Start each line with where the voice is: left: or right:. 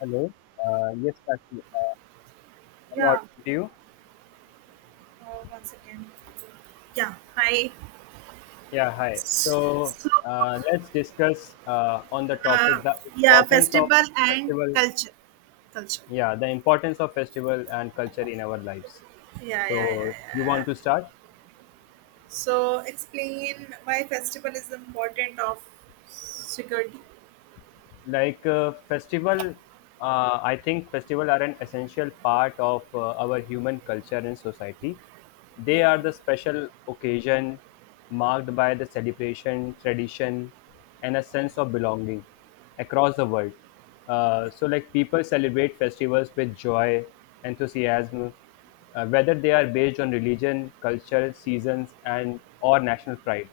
left: Hello. Yes, Sakshi, I'm
right: Yeah,
left: audible to you.
right: one second. Yeah, hi.
left: Yeah, hi. So
right: So,
left: let's discuss on the
right: uh,
left: topic the
right: yeah,
left: importance of
right: festival and
left: festival.
right: culture. Culture.
left: Yeah, the importance of festival and culture in our lives.
right: Yeah, yeah, yeah,
left: So you
right: yeah.
left: want to start?
right: So, explain why festival is important of security.
left: Like festival. I think festival are an essential part of our human culture and society. They
right: Yeah.
left: are the special occasion marked by the celebration tradition and a sense of belonging across the world. So like people celebrate festivals with joy, enthusiasm, whether they are based on religion, culture, seasons, and or national pride.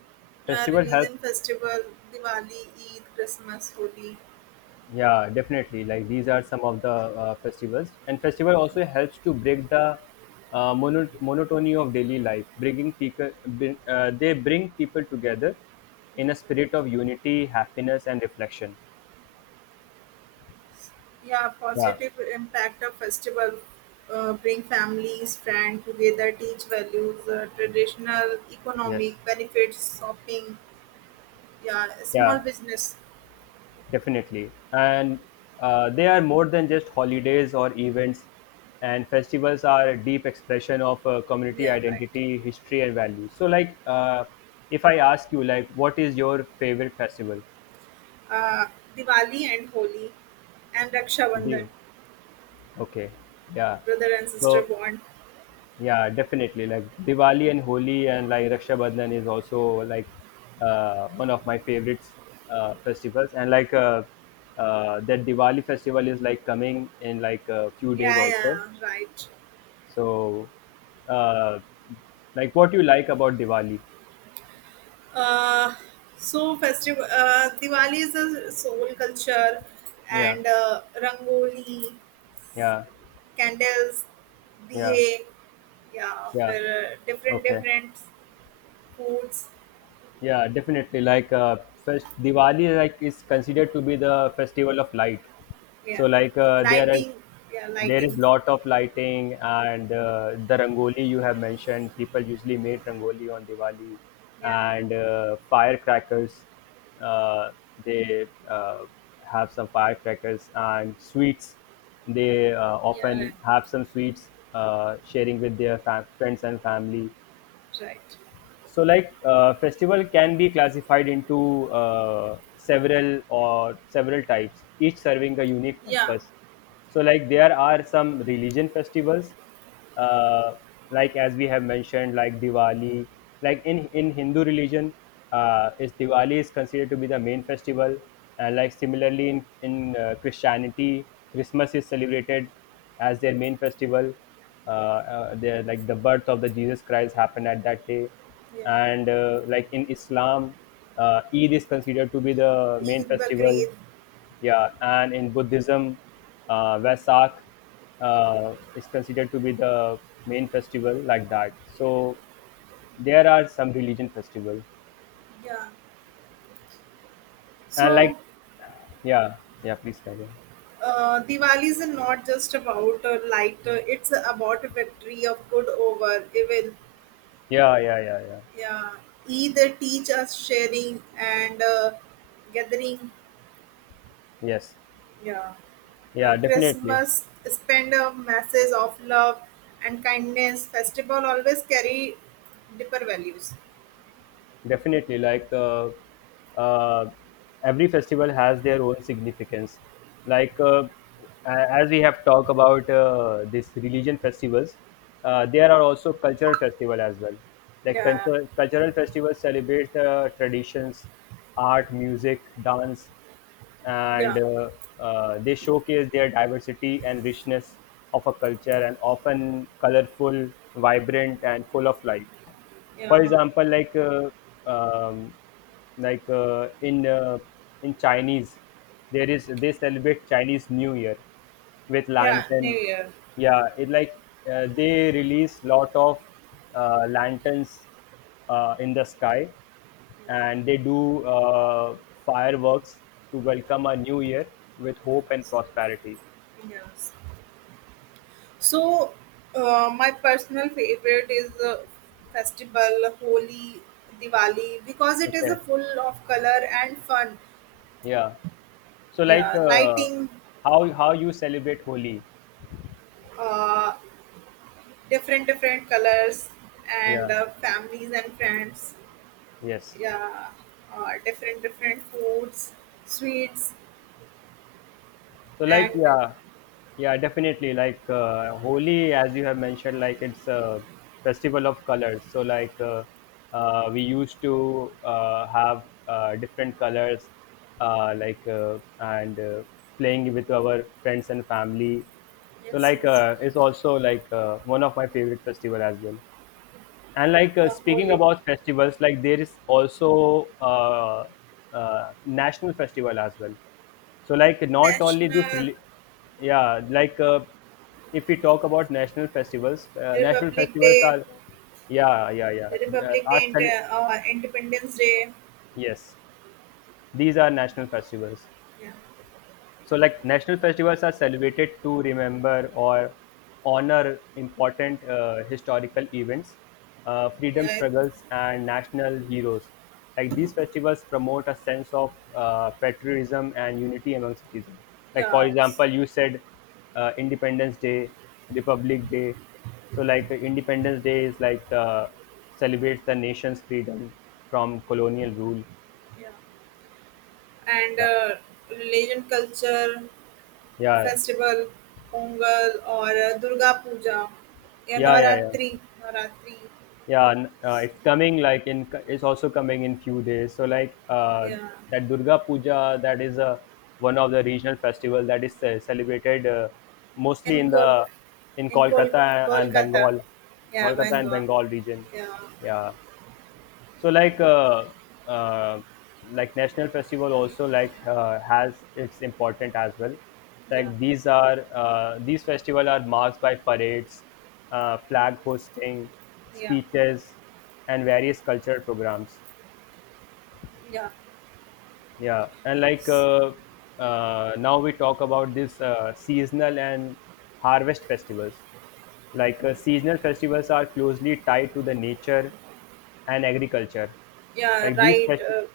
left: Festival helps.
right: Religion festival, Diwali, Eid, Christmas, Holi.
left: Yeah, definitely. Like these are some of the festivals, and festival also helps to break the monotony of daily life. Bringing people, they bring people together in a spirit of unity, happiness, and reflection.
right: Yeah,
left: Yeah.
right: positive impact of festival. Bring families, friends together, teach values, traditional,
left: Yes.
right: economic benefits, shopping, yeah, small
left: Yeah.
right: business.
left: Definitely. And they are more than just holidays or events. And festivals are a deep expression of community
right: Yeah, right.
left: identity, history, and values. So, if I ask you, like, what is your favorite festival?
right: Uh, Diwali and Holi and Raksha Bandhan,
left: Div, okay, yeah.
right: brother and sister
left: So,
right: bond.
left: yeah, definitely, like, Diwali and Holi and, like, Raksha Bandhan is also, like, one of my favorites, festivals. And, like, that Diwali festival is, like, coming in, like, a few days
right: Yeah,
left: also.
right: yeah, right.
left: So, uh, like, what you like about Diwali?
right: Uh, so festival Diwali is a soul culture,
left: Yeah,
right: and rangoli,
left: yeah,
right: candles,
left: yeah,
right: diye, yeah,
left: yeah.
right: for uh, different
left: Okay.
right: different foods.
left: Yeah, definitely. Like Diwali, like is considered to be the festival of light.
right: Yeah,
left: So like
right: lighting. Yeah,
left: there is
right: lighting.
left: lot of lighting and the rangoli you have mentioned. People usually make rangoli on Diwali
right: Yeah,
left: and firecrackers. Uh, they have some firecrackers and sweets. They
right: yeah, yeah, right.
left: often have some sweets sharing with their friends and family.
right: Right.
left: So, like, festival can be classified into several types, each serving a unique
right: Yeah,
left: purpose. So, like, there are some religion festivals, uh, like as we have mentioned, like Diwali. Like in Hindu religion, is Diwali is considered to be the main festival, and like similarly in Christianity, Christmas is celebrated as their main festival. Their like the birth of the Jesus Christ happened at that day,
right: yeah.
left: and like in islam, eid is considered to be the main
right: Eid
left: festival.
right: Bakrid.
left: Yeah, and in buddhism, vesak is considered to be the main festival, like that. So there are some religion festival.
right: Yeah.
left: And
right: So
left: like, yeah, yeah, please carry on.
right: Diwali is not just about a light, it's about a victory of good over evil.
left: Yeah, yeah, yeah, yeah.
right: Yeah. Either teach us sharing and gathering.
left: Yes,
right: Yeah.
left: yeah,
right: On
left: definitely.
right: Christmas, spend a message of love and kindness. Festival always carry deeper values.
left: Definitely, like uh, every festival has their own significance. Like as we have talked about this religion festivals, there are also cultural festival as well. Like
right: Yeah.
left: cultural festivals celebrate the traditions, art, music, dance,
right: Yeah.
left: and they showcase their diversity and richness of a culture, and often colorful, vibrant, and full of life. For
right: Yeah.
left: example, like um, like uh, in uh, in Chinese, there is they celebrate Chinese New Year with
right: Yeah. New
left: lantern.
right: Year.
left: Yeah, it like they release lot of lanterns in the sky,
right: Yeah.
left: and they do fireworks to welcome a new year with hope and
right: Yes.
left: prosperity.
right: Yes. So, my personal favorite is the festival Holi, Diwali because it is a
left: Okay.
right: full of color and fun.
left: Yeah. So like
right: Yeah,
left: uh,
right: lighting,
left: how how you celebrate Holi?
right: uh, different colors and
left: Yeah.
right: families and friends.
left: Yes.
right: Yeah, different foods, sweets,
left: So
right: and
left: like yeah, yeah, definitely. Like Holi, as you have mentioned, like it's a festival of colors. So like we used to have different colors, and playing with our friends and family. So
right: yes,
left: like
right: yes,
left: it's also like one of my favorite festival as well. And like speaking
right: Holi.
left: about festivals, like there is also national festival as well. So, like, not only this,
right: National
left: yeah, if we talk about national
right: Republic
left: festivals
right: Day,
left: are, yeah, yeah, yeah. They
right: Republic Day, Independence Day.
left: yes, these are national festivals.
right: Yeah.
left: So, like national festivals are celebrated to remember or honor important historical events, freedom
right: Yeah.
left: struggles, and national heroes. Like these festivals promote a sense of patriotism and unity among citizens. Like for
right: Yes,
left: example, you said Independence Day, Republic Day. So, like Independence Day is like celebrates the nation's freedom from colonial rule.
right: yeah, and
left: Yeah,
right: religion, culture,
left: yeah, yeah,
right: festival, Pongal or Durga Puja, yeah,
left: yeah, yeah, yeah.
right: Navratri, Navratri,
left: Yeah, and, it's coming like in. It's also coming in few days. So like
right: yeah,
left: that Durga Puja, that is a one of the regional festival that is celebrated mostly
right: in
left: in
right: Kol,
left: the in
right: in Kolkata, yeah,
left: Kolkata and
right: Bengal,
left: Bengal region.
right: yeah,
left: Yeah. So like uh, like national festival also like has its important as well.
right: yeah,
left: Like these are these festival are marked by parades, flag hosting,
right: yeah,
left: speeches, and various cultural programs.
right: yeah.
left: Yeah, and like now we talk about this seasonal and harvest festivals. Like seasonal festivals are closely tied to the nature and agriculture,
right: Yeah,
left: like these
right: right,
left: festivals.
right: uh,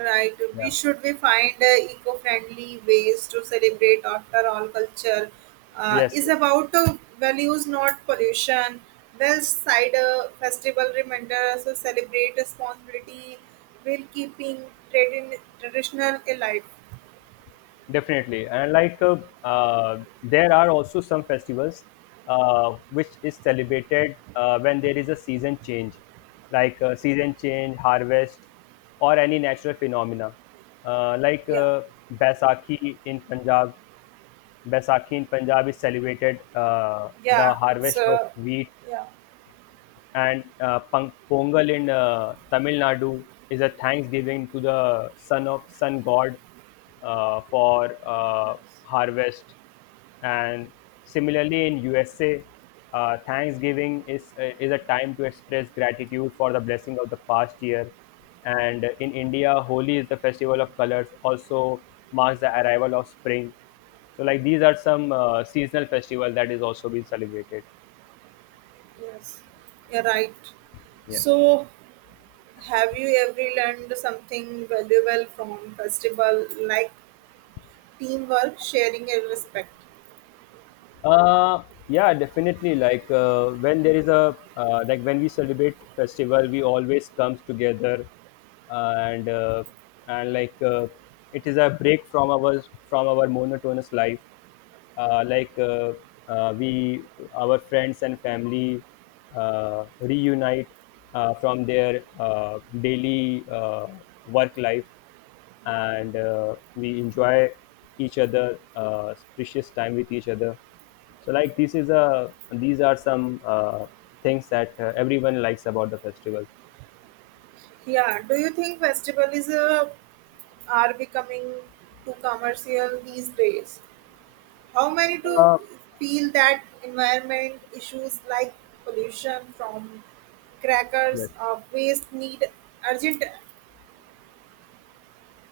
right: right. We
left: Yeah,
right: should we find eco-friendly ways to celebrate. After all, culture
left: yes,
right: is about values, not pollution. Well, side cider festival reminder us to celebrate responsibility while keeping traditional alive.
left: definitely. And like there are also some festivals which is celebrated when there is a season change, like season change, harvest, or any natural phenomena. Uh, like
right: Yeah,
left: uh, Baisakhi in Punjab, Baisakhi in Punjab is celebrated the
right: yeah. It's
left: harvest of wheat,
right: yeah,
left: and Pongal in Tamil Nadu is a thanksgiving to the sun of sun god, for harvest. And similarly, in USA, Thanksgiving is a time to express gratitude for the blessing of the past year. And in India, Holi is the festival of colors, also marks the arrival of spring. So, like these are some seasonal festivals that is also being celebrated.
right: yes. Yeah, right.
left: Yes.
right: So, have you ever learned something valuable from festival like teamwork, sharing, and respect.
left: Yeah, definitely. Like when there is a like when we celebrate festival, we always comes together, uh, and uh, and it is a break from our monotonous life. Uh, like uh, we our friends and family reunite from their daily work life,
right: Yeah.
left: and we enjoy each other precious time with each other. So like this is a these are some things that everyone likes about the festival.
right: Yeah. Do you think festival is are becoming too commercial these days? How many do
left: Uh,
right: feel that environment issues like pollution from crackers
left: yes.
right: or waste need urgent?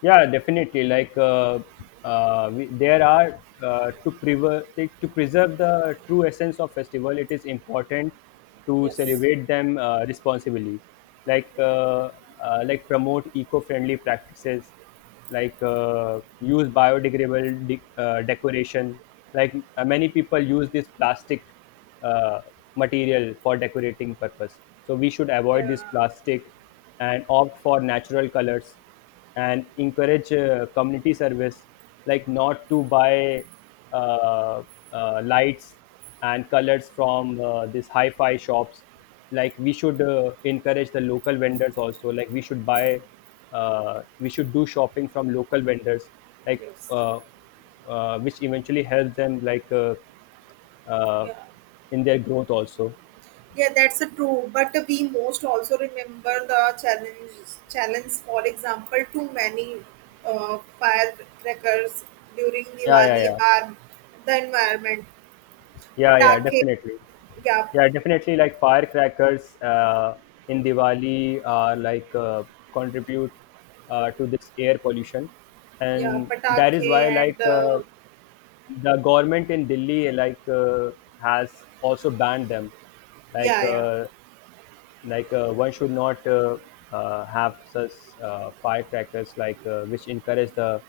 left: Yeah, definitely. Like there are to preserve the true essence of festival. It is important to
right: Yes.
left: celebrate them responsibly, like uh, like promote eco-friendly practices, like use biodegradable decoration. Like many people use this plastic uh, material for decorating purpose. So we should avoid
right: Yeah.
left: this plastic and opt for natural colors, and encourage community service, like not to buy uh, lights and colors from these hi-fi shops. Like we should encourage the local vendors also, like we should buy we should do shopping from local vendors, like
right: Yes.
left: uh, which eventually helps them like uh,
right: Yeah.
left: in their growth also.
right: Yeah, that's a true. But we most also remember the challenge. Challenge, for example, too many firecrackers during
left: Yeah, yeah,
right: Diwali
left: yeah,
right: harm the environment.
left: yeah, yeah,
right: Patake,
left: definitely.
right: yeah,
left: Yeah, definitely. Like firecrackers in Diwali are like contribute to this air pollution,
right: yeah,
left: and that is why
right: patake and
left: like the government in Delhi like has also banned them. Like
right: yeah, yeah,
left: one should not have such firecrackers, like which encourage the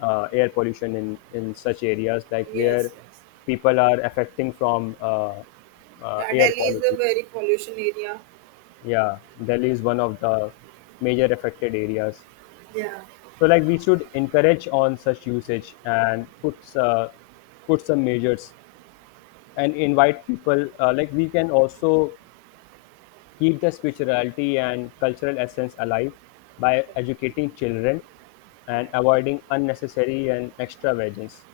left: air pollution in such areas, like where
right: yes, yes.
left: people are affecting from
right: Yeah,
left: air
right: Delhi is a
left: quality.
right: very pollution area.
left: Yeah, Delhi is one of the major affected areas.
right: Yeah.
left: So like we should encourage on such usage and put put some measures and invite people. Like we can also keep the spirituality and cultural essence alive by educating children and
right: Yeah.
left: avoiding unnecessary and extravagance.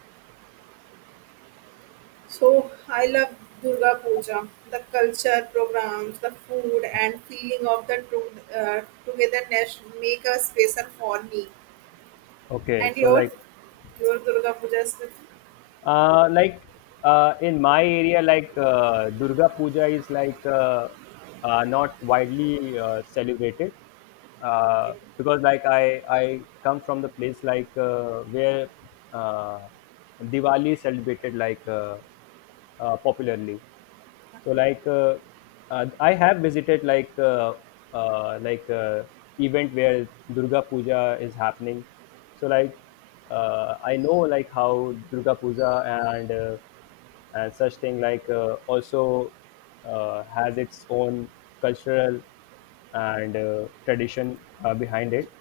right: So I love Durga Puja, the culture programs, the food, and feeling of the togetherness make a special for me.
left: Okay,
right: And
left: so
right: your
left: like
right: your Durga Puja is with
left: Uh, like in my area, like Durga Puja is like not widely celebrated
right: okay,
left: because like I come from the place like where uh, Diwali is celebrated like popularly. So
right: okay,
left: like I have visited like uh, like uh, event where Durga Puja is happening. So like I know like how Durga Puja and uh, and such thing like also has its own cultural and tradition behind it,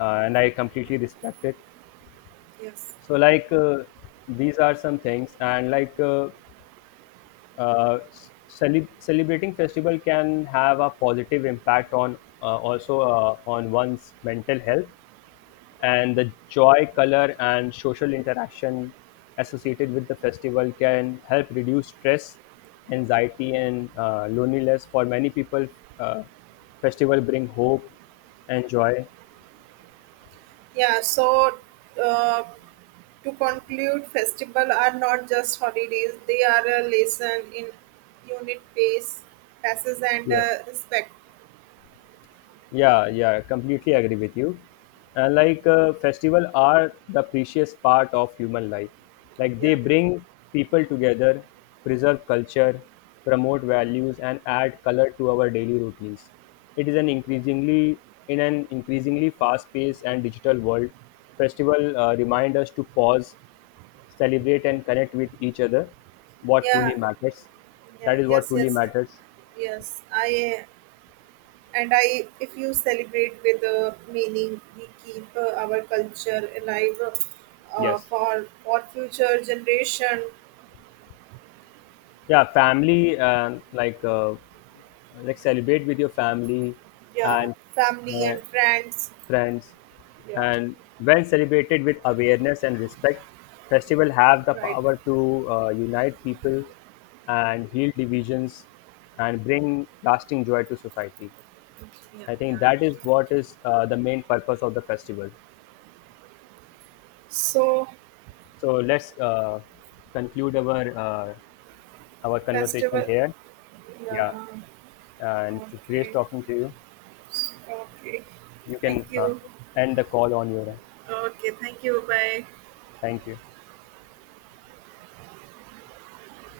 left: and I completely respect it.
right: yes,
left: So like these are some things. And like uh, celebrating festival can have a positive impact on also on one's mental health, and the joy, color, and social interaction associated with the festival can help reduce stress, anxiety, and loneliness for many people. uh, Festival bring hope and joy.
right: yeah. So uh, to conclude, festival are not just holidays; they are a lesson in unit, pace, passes, and
left: Yes.
right: respect.
left: Yeah, yeah, completely agree with you. And like festival are the precious part of human life. Like
right: Yeah,
left: they
right: yeah.
left: bring people together, preserve culture, promote values, and add color to our daily routines. It is an increasingly In an increasingly fast-paced and digital world, festival remind us to pause, celebrate, and connect with each other. What
right: Yeah,
left: truly matters.
right: yeah,
left: That is what
right: yes,
left: truly
right: yes,
left: matters.
right: yes. I and I, if you celebrate with meaning, we keep our culture alive uh,
left: Yes.
right: for for future generation.
left: Yeah, family, like. Like celebrate with your family
right: Yeah,
left: and
right: family
left: uh,
right: and friends.
left: friends.
right: Yeah,
left: And when celebrated with awareness and respect, festival have the
right: right.
left: power to unite people and heal divisions and bring lasting joy to society.
right: Yeah,
left: I think that
right: yeah.
left: is what is the main purpose of the festival.
right: So
left: So let's conclude our conversation
right: festival.
left: here. Yeah,
right: Yeah.
left: and it was great
right: Okay.
left: talking to you.
right: Okay.
left: You
right: Thank
left: can
right: you.
left: end the call on your end.
right: Okay, thank you. Bye.
left: Thank you.